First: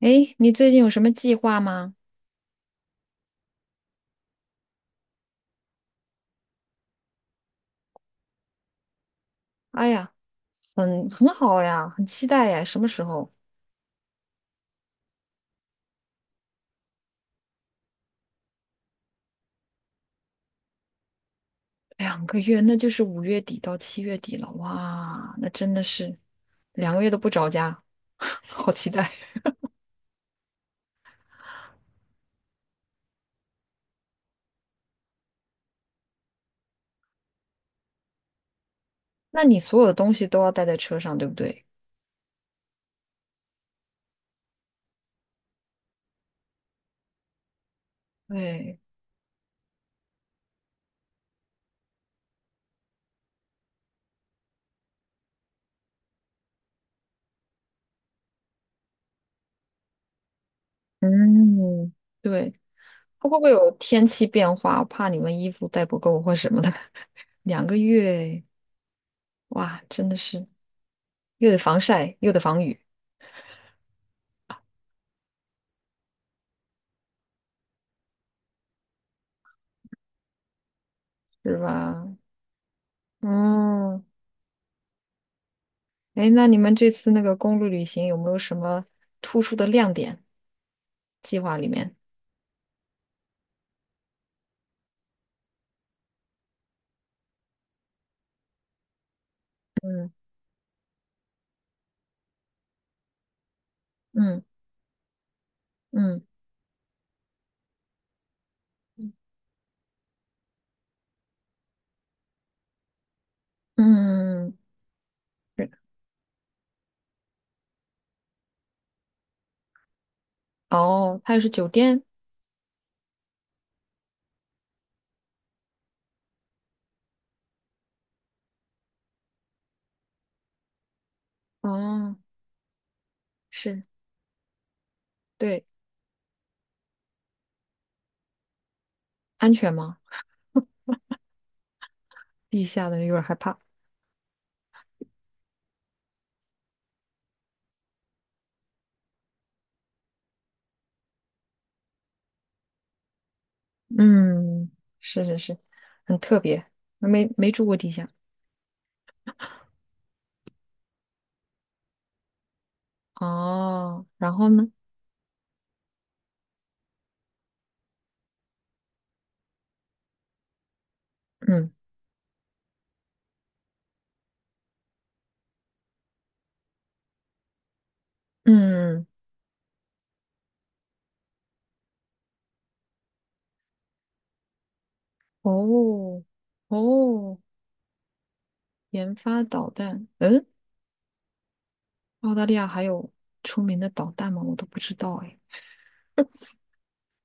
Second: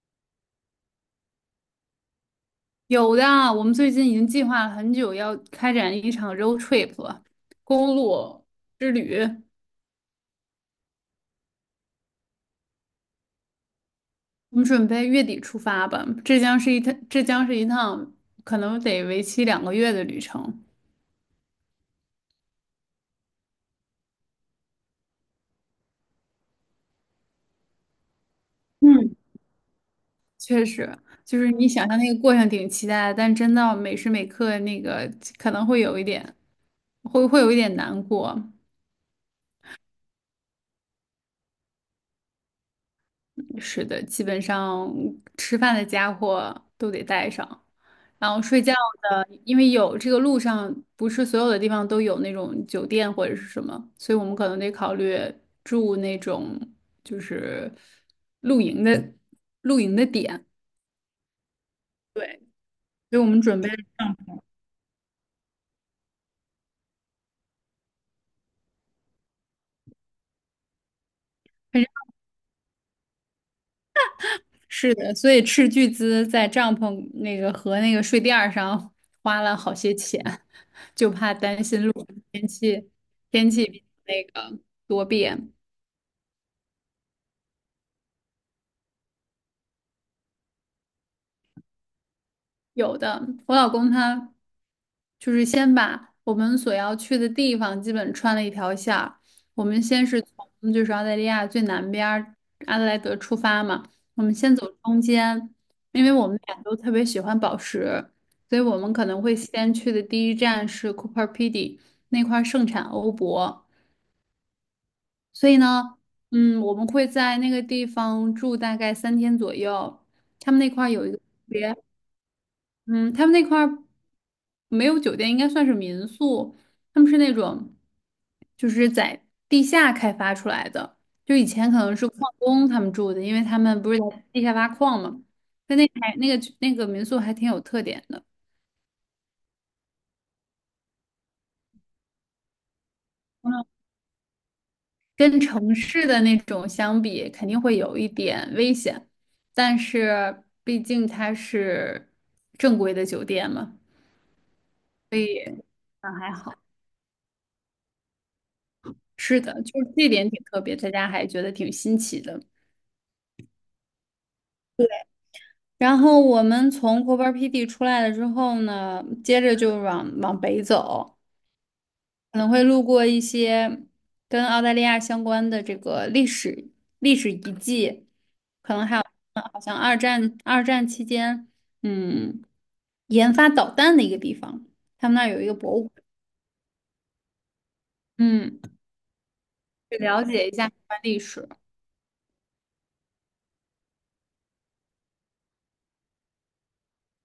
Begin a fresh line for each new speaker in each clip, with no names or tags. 诶，你最近有什么计划吗？
有的啊，我们最近已经计划了很久，要开展一场 road trip 了，公路之旅。
哎呀，很好呀，很期待呀。什么时候？
我们准备月底出发吧，这将是一趟，可能得为期2个月的旅程。
两个月，那就是5月底到7月底了。哇，那真的是两个月都不着家，好期待。
嗯，确实，就是你想象那个过程挺期待的，但真到每时每刻那个可能会有一点，会有一点难过。
那你所有的东西都要带在车上，对不对？
是的，基本上吃饭的家伙都得带上，然后睡觉
对，
的，因为有这个路上不是所有的地方都有那种酒店或者是什么，所以我们可能得考虑住那种就是露营的露营的点。
嗯，
对，
对。
所以我
会不
们
会
准备
有天气变化？我怕你们衣服带不够或什么的。两个月，哇，真的是又得防晒又得防雨，
是的，所以斥巨资在帐篷那个和那个睡垫儿上花了好些钱，就怕
是
担心路上
吧？
天气天气
嗯，
那个多变。
哎，那你们这次那个公路旅行有没有什么突出的亮点？计划里面，
有的，我老公他就是先把我们所要去的地方基本穿了一条线儿。我们先
嗯
是从就是澳大利亚最南边儿阿德莱德出发嘛，我们
嗯
先走中间，因为
嗯
我们俩都特别喜欢宝石，所以我们可
嗯
能会先去的第一站是 Cooper Pedy。 那块儿盛产欧泊，
嗯，嗯
所以
是。
呢，嗯，我们会在那个地方住大概3天左右。他们那块儿有一个。
哦，它也是酒店。
嗯，他们那块儿没有酒店，应该算是民宿。他们是那种，就是在地下开发出来的。就以前可能是
哦，
矿工他们住的，因为他们
是，
不是在地下挖矿嘛。
对，
但那还那个民宿还挺有特点的。
安全吗？地下的有点害怕。
嗯，跟城市的那种相比，肯定会有一点危险。但是毕竟它是正规的酒店嘛，
嗯，
所
是是
以
是，很
还
特
好。
别，没住过地下。
是的，就是这点挺特别，大家还觉得挺新奇的。
哦，然后呢？
然后我们从 Coope 出来了之后呢，接着就往北走，
嗯
可能会路过一些跟澳大利亚相关的这个历史遗迹，
嗯，
好像二战期间，嗯，研发导弹的一个地方，他们那儿有一个博物馆，
哦哦，
嗯，
研发导
去
弹，
了
嗯，
解一下相关历史。
澳大利亚还有出名的导弹吗？我都不知道哎。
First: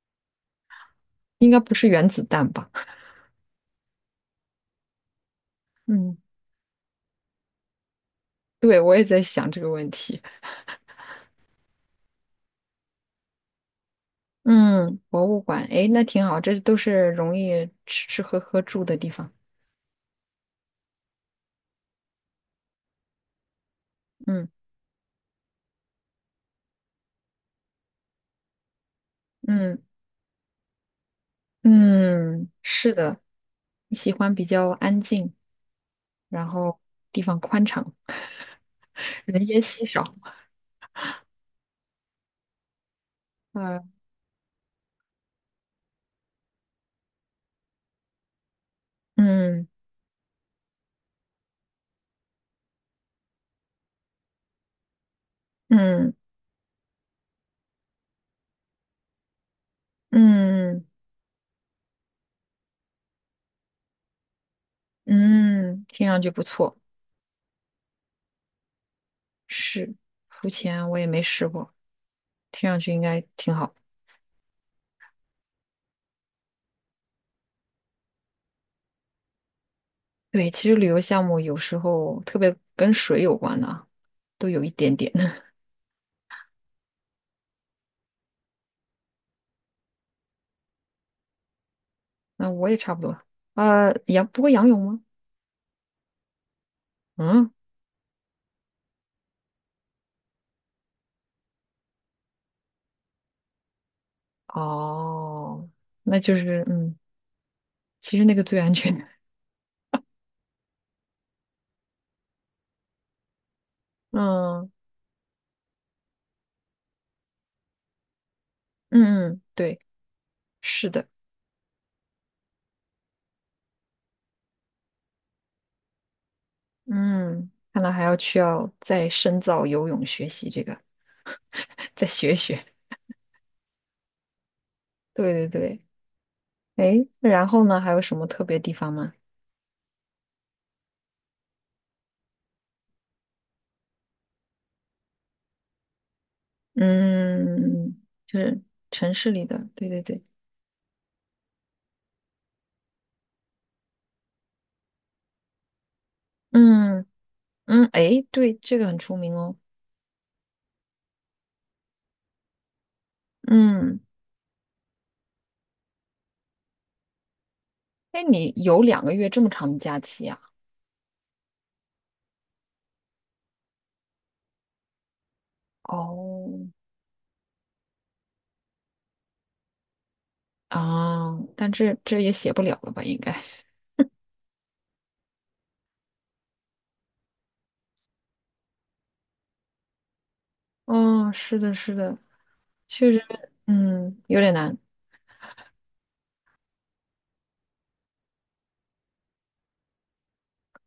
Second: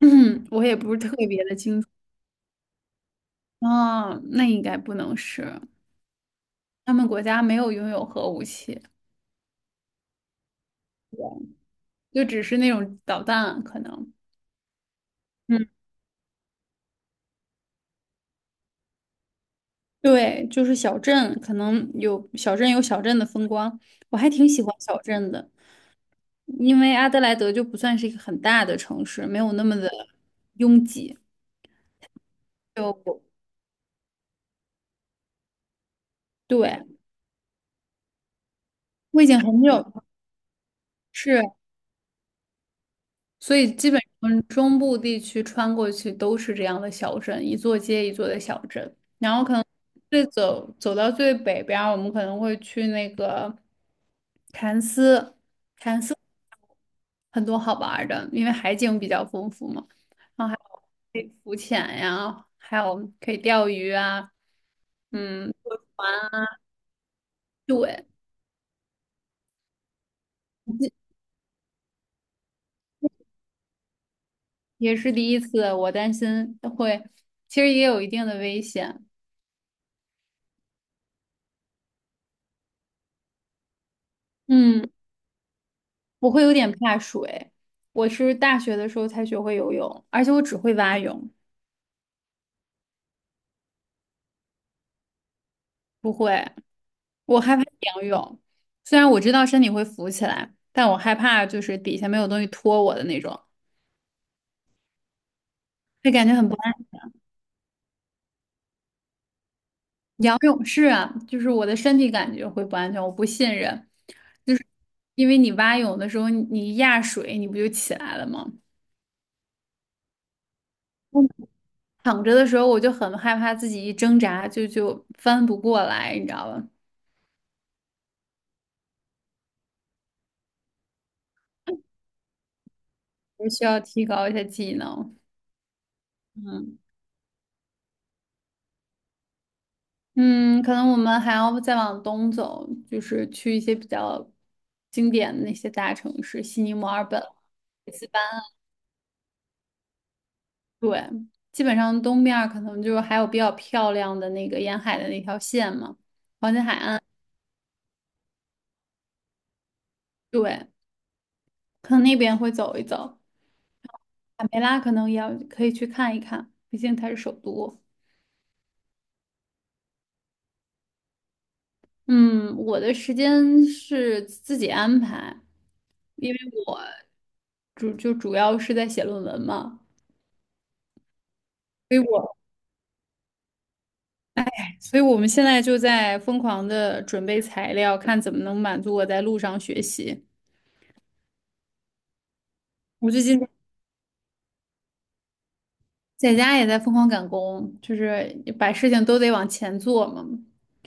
我也不是特别
应
的
该不
清
是
楚。
原子弹吧？
哦，那应该不能是，
嗯，
他们国家没有拥有核武
对，
器，
我也在想这个问题。
就只是那种导弹可能。
嗯，博物馆，
嗯。
哎，那挺好，这都是容易吃吃喝喝住的地方。
对，就是小镇，可能有小镇的风光，我还
嗯
挺喜欢小镇的，因为阿德莱德就不算是一个很大的城市，没有那么
嗯
的拥挤。
嗯，是的，
就
你喜欢比较安静，然后
对，
地方宽敞，
我已经
人烟
很
稀
久
少。
是，所以 基本上中部地区穿过去都是这样的小镇，一座接一座的小镇。然后
嗯
走到最北边儿我们可能会去那个凯恩斯。
嗯嗯
很多好玩儿的，因为海景比较丰富嘛，然后还
嗯
可以浮潜呀，还有可以钓鱼啊。嗯，
嗯，听上去不错。
对，
是，浮潜我也没试过，听上去应该挺好。
也是第一次，我担心会，其实也有一定的危险。
对，其实旅游项目有时候特别跟水有关的啊，都有一
嗯，
点点。
我会有点怕水，我是大学的时候才学会游泳，而且我只会蛙泳。
那我也差不多。不过仰泳吗？
不会，我
嗯，
害怕仰泳，虽然我知道身体会浮起来，但我害怕就是底下没有东西托我的那种，
哦，
会
那
感觉
就
很不
是
安。
嗯，其实那个最安全。
不用，是啊，就是我的身体感觉会不安全，我不信任，就是
嗯
因为你蛙泳的时候，你一压水，你不就起来了吗？
嗯嗯，对，是的。
嗯，躺着的时候，我就很害怕自己一挣扎就翻不过来，你知道吧？
嗯，看来还要需要再深造游泳学习这个，再学学。
我需要提高一下技 能。
对对对。
嗯
诶，然后呢，还有什么特别地方吗？
嗯，可能我们还要再往东走，就是去一些比较经典的那些大城市，悉尼、墨尔本。
嗯，就是城市里的。对对对。
对，基本上东面儿可能就还有比较漂亮的那个沿海的那条线嘛，黄金海岸，
嗯。嗯，哎，对，这个很出名哦。
对，可能那边会走一走，
嗯，
卡梅拉可能也要可以去看一看，毕竟它是首都。
哎，你有两个月这么长的假期呀？
嗯，我的时间是自己安排，因为
哦，
我主要是在写论文嘛，
啊，但这
所以
这也
我
写不了了吧？应该。
所以我们现在就在疯狂的准备材料，看怎么能满足我在路上学习。
哦，是的，是的，确
我最
实，
近
嗯，有点难。
在家也在疯狂赶工，就是把事情都得往前做嘛。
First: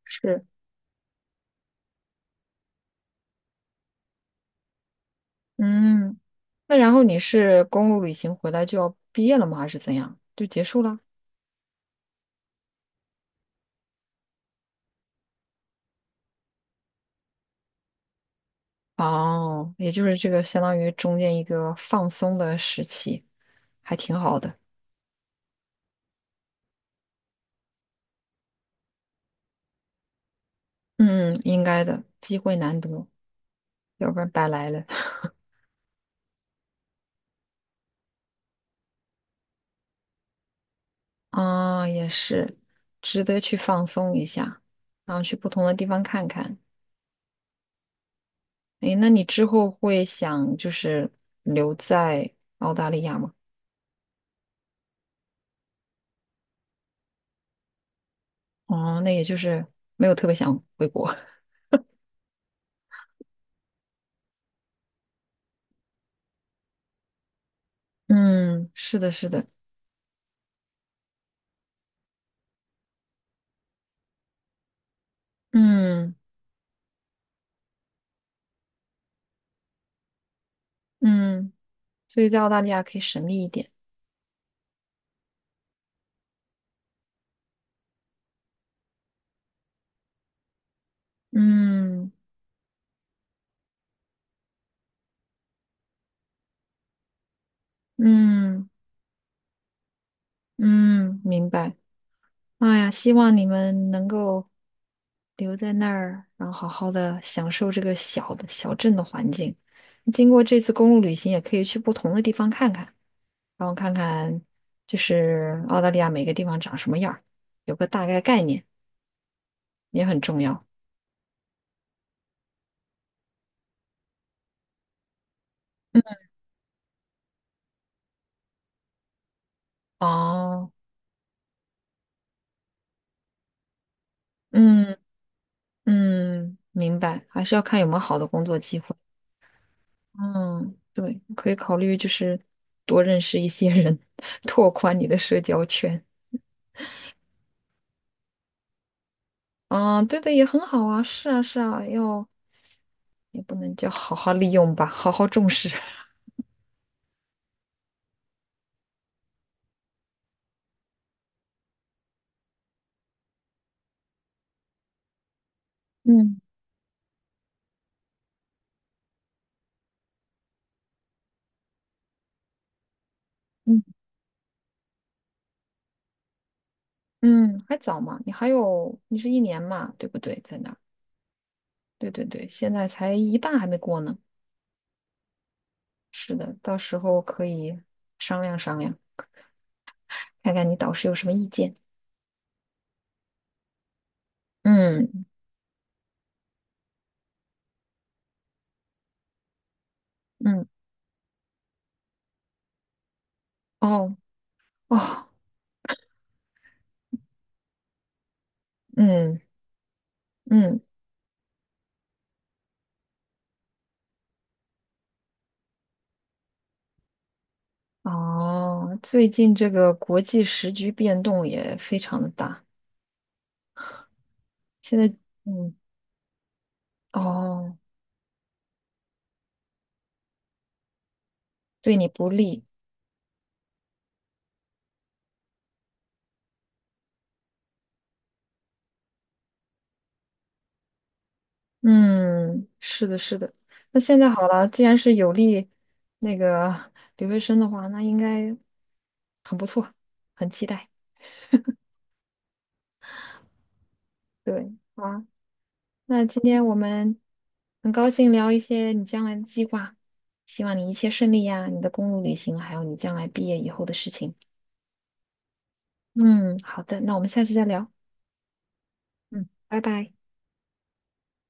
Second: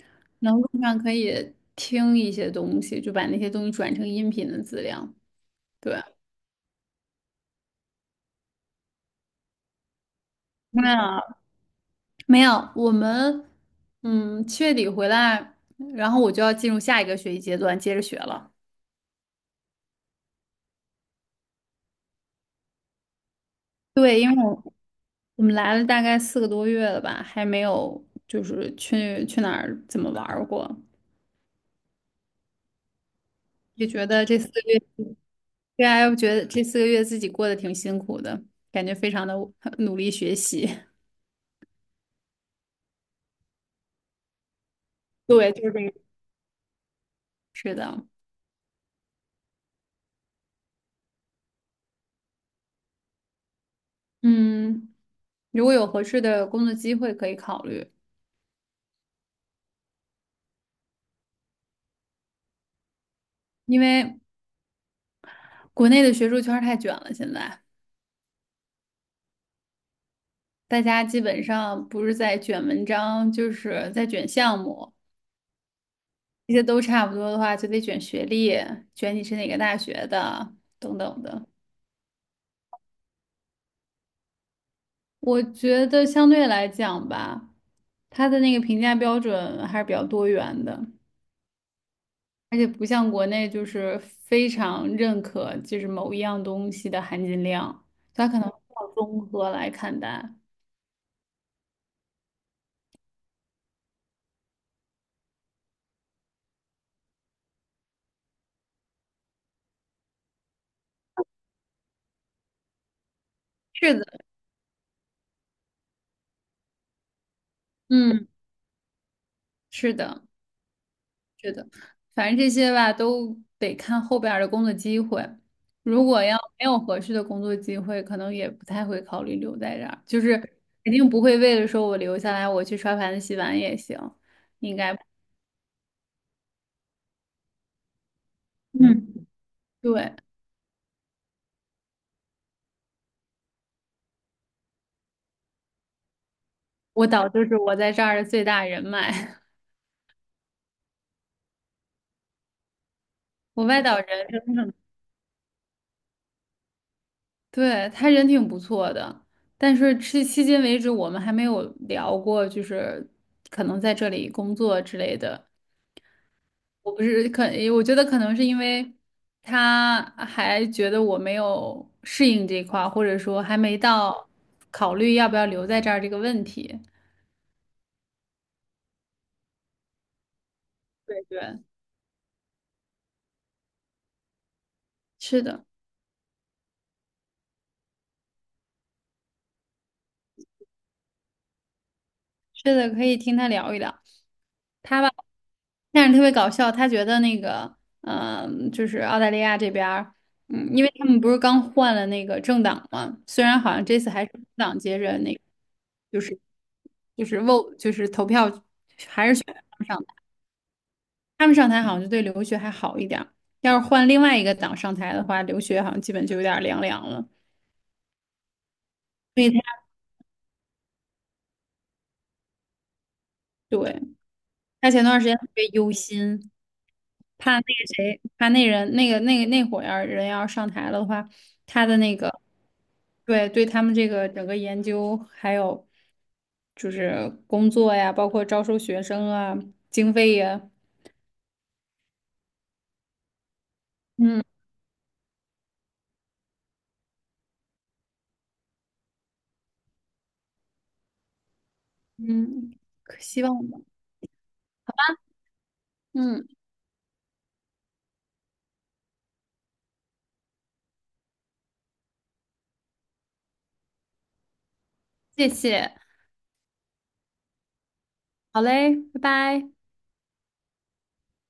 是，
然后路上可以听一些东西，就把那些东西转成音频的资料。对，
嗯，那然后你是公路旅行回来就要毕业了吗？还是怎样？就结束了？
那没有，我们7月底回来，然后我就要进入下一个学习阶段，接着学了。
哦，也就是这个相当于中间一个放松的时期，还挺
对，因
好
为
的。
我们来了大概4个多月了吧，还没有就是去哪儿怎么玩儿过，
嗯，应该的，机会难得，
也觉
要不
得
然
这
白
四个
来
月。
了。
对啊，我觉得这四个月自己过得挺辛苦的，感觉非常的努力学习。
啊，也是，值得去放松一下，然后 去不
对，
同
就是
的
这
地
个。
方看看。
是的，
诶，那你之后会想就是留在澳大利亚吗？
嗯，如果有合适的工作机会可以考虑，
哦，那也就是没有特别想回国。
因为国内的学术圈儿太卷了，现在
嗯，是的，是的，
大家基本上不是在卷文章，就是在卷项目，
嗯
这些都差不多的话，就得卷学历，卷你是哪个大学的，等等的。
嗯，所以在澳大利亚可以省力一点。
我觉得相对来讲吧，他的那个评价标准还是比较多元的。
嗯
而且不像国内就是非常认可就是某一样东西的含金量，它可能
嗯
要综合来看待。
嗯，明白。哎呀，希望你们能够留在那儿，然后好好的享受这个小的小镇的环境。经过这次公路旅行，也可以去不同的地方看看，然后看
是的，
看就是澳大利亚每个地方长什么样儿，有个大概
嗯，
概念
是
也很
的，
重要。
是的，反正这些吧都得看后边儿的工作机会。
嗯，
如果要没有合适的工作机会，可能也不太会考虑留在这儿，就是
哦，
肯定不会为了说我留下来，我去刷盘子洗碗也行，应该
嗯
不。
嗯，明白，还是要看有没有好的工作机会。
嗯，对，
嗯，对，可以考虑就是多认识一些人，拓宽你的社交圈。
我导就是我在这儿的最大人脉，
啊，对的，也很好啊，是啊，是啊，要也不
我
能
外
叫
导
好
人。
好利用吧，好好重视。
对，他人挺不错的，但是迄今为止我们还没有聊过，就是可能在这里工作之类的。
嗯
我不是可，我觉得可能是因为他还觉得我没有适应这块儿，或者说还没
嗯，
到考虑要不要留在这儿这个问题。
嗯，还早嘛，你还有，你是1年嘛，对不对？在那儿，
对对，
对对对，现在才一半还没过呢。
是的，
是的，到时候可以商量商量，看看你导师有什么意见。
是的，可以听他聊一聊。他
嗯
吧。但是特别搞笑，他觉得那个，就是澳大利亚这边儿，
嗯，
嗯，因为他们不是刚换了那个政党嘛，虽然好像这次
哦
还是工党
哦，
接着那个，就是就是 vote 就是投票
嗯
上台，
嗯
他们上台好像就对留学还好一点儿，要是换另外一个党上台的话，留学好像基本就有点儿凉凉了。
哦，最
所以
近这个国际时局变动也非常的大，
对，他
现
前
在
段时间特别
嗯
忧心，怕那
哦，
个谁，怕那人那伙要上台了的话，他
对
的
你
那
不
个
利。
对对，他们这个整个研究还有就是工作呀，包括招收学生啊，经费呀。
嗯，是的，是的。那现在
嗯
好了，既然是有利那个留学生的话，那应该很不错，很期待。
嗯，可希望吧。
对，好啊。那今
嗯，
天我们很高兴聊一些你将来的计划，希望你一切顺利呀，你的公路旅行，还有你将来毕业以后的事情。
谢谢，
嗯，好的，那我们下次再聊。
好嘞，拜
嗯，
拜。
拜拜。